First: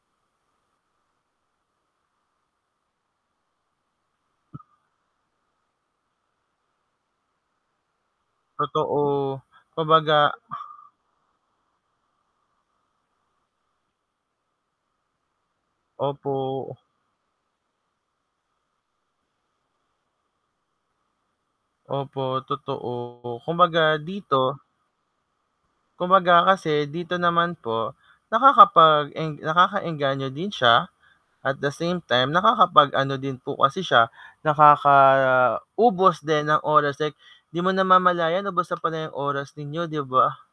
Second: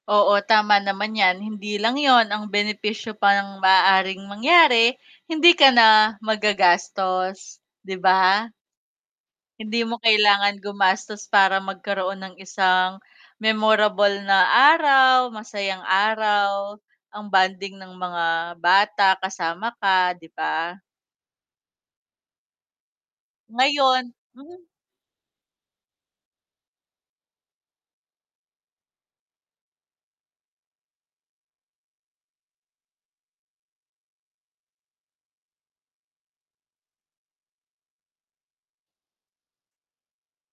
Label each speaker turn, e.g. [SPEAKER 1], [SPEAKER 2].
[SPEAKER 1] Oo, tama naman 'yan. Hindi lang yun, ang benepisyo pa ng maaaring mangyari hindi ka na maggagastos, di ba?
[SPEAKER 2] Totoo,
[SPEAKER 1] Hindi mo
[SPEAKER 2] kumbaga
[SPEAKER 1] kailangan gumastos para magkaroon ng isang memorable na araw, masayang
[SPEAKER 2] Opo.
[SPEAKER 1] araw ang bonding ng mga bata kasama ka, di ba?
[SPEAKER 2] Opo, totoo. Kumbaga
[SPEAKER 1] Ngayon
[SPEAKER 2] dito
[SPEAKER 1] mm.
[SPEAKER 2] kumbaga kasi dito naman po, nakakapag-eng nakaka-engganyo din siya at the same time nakakapag ano din po kasi siya, nakaka-ubos din ng oras, eh, di mo namamalayan ubos na pala iyong oras ninyo, di ba?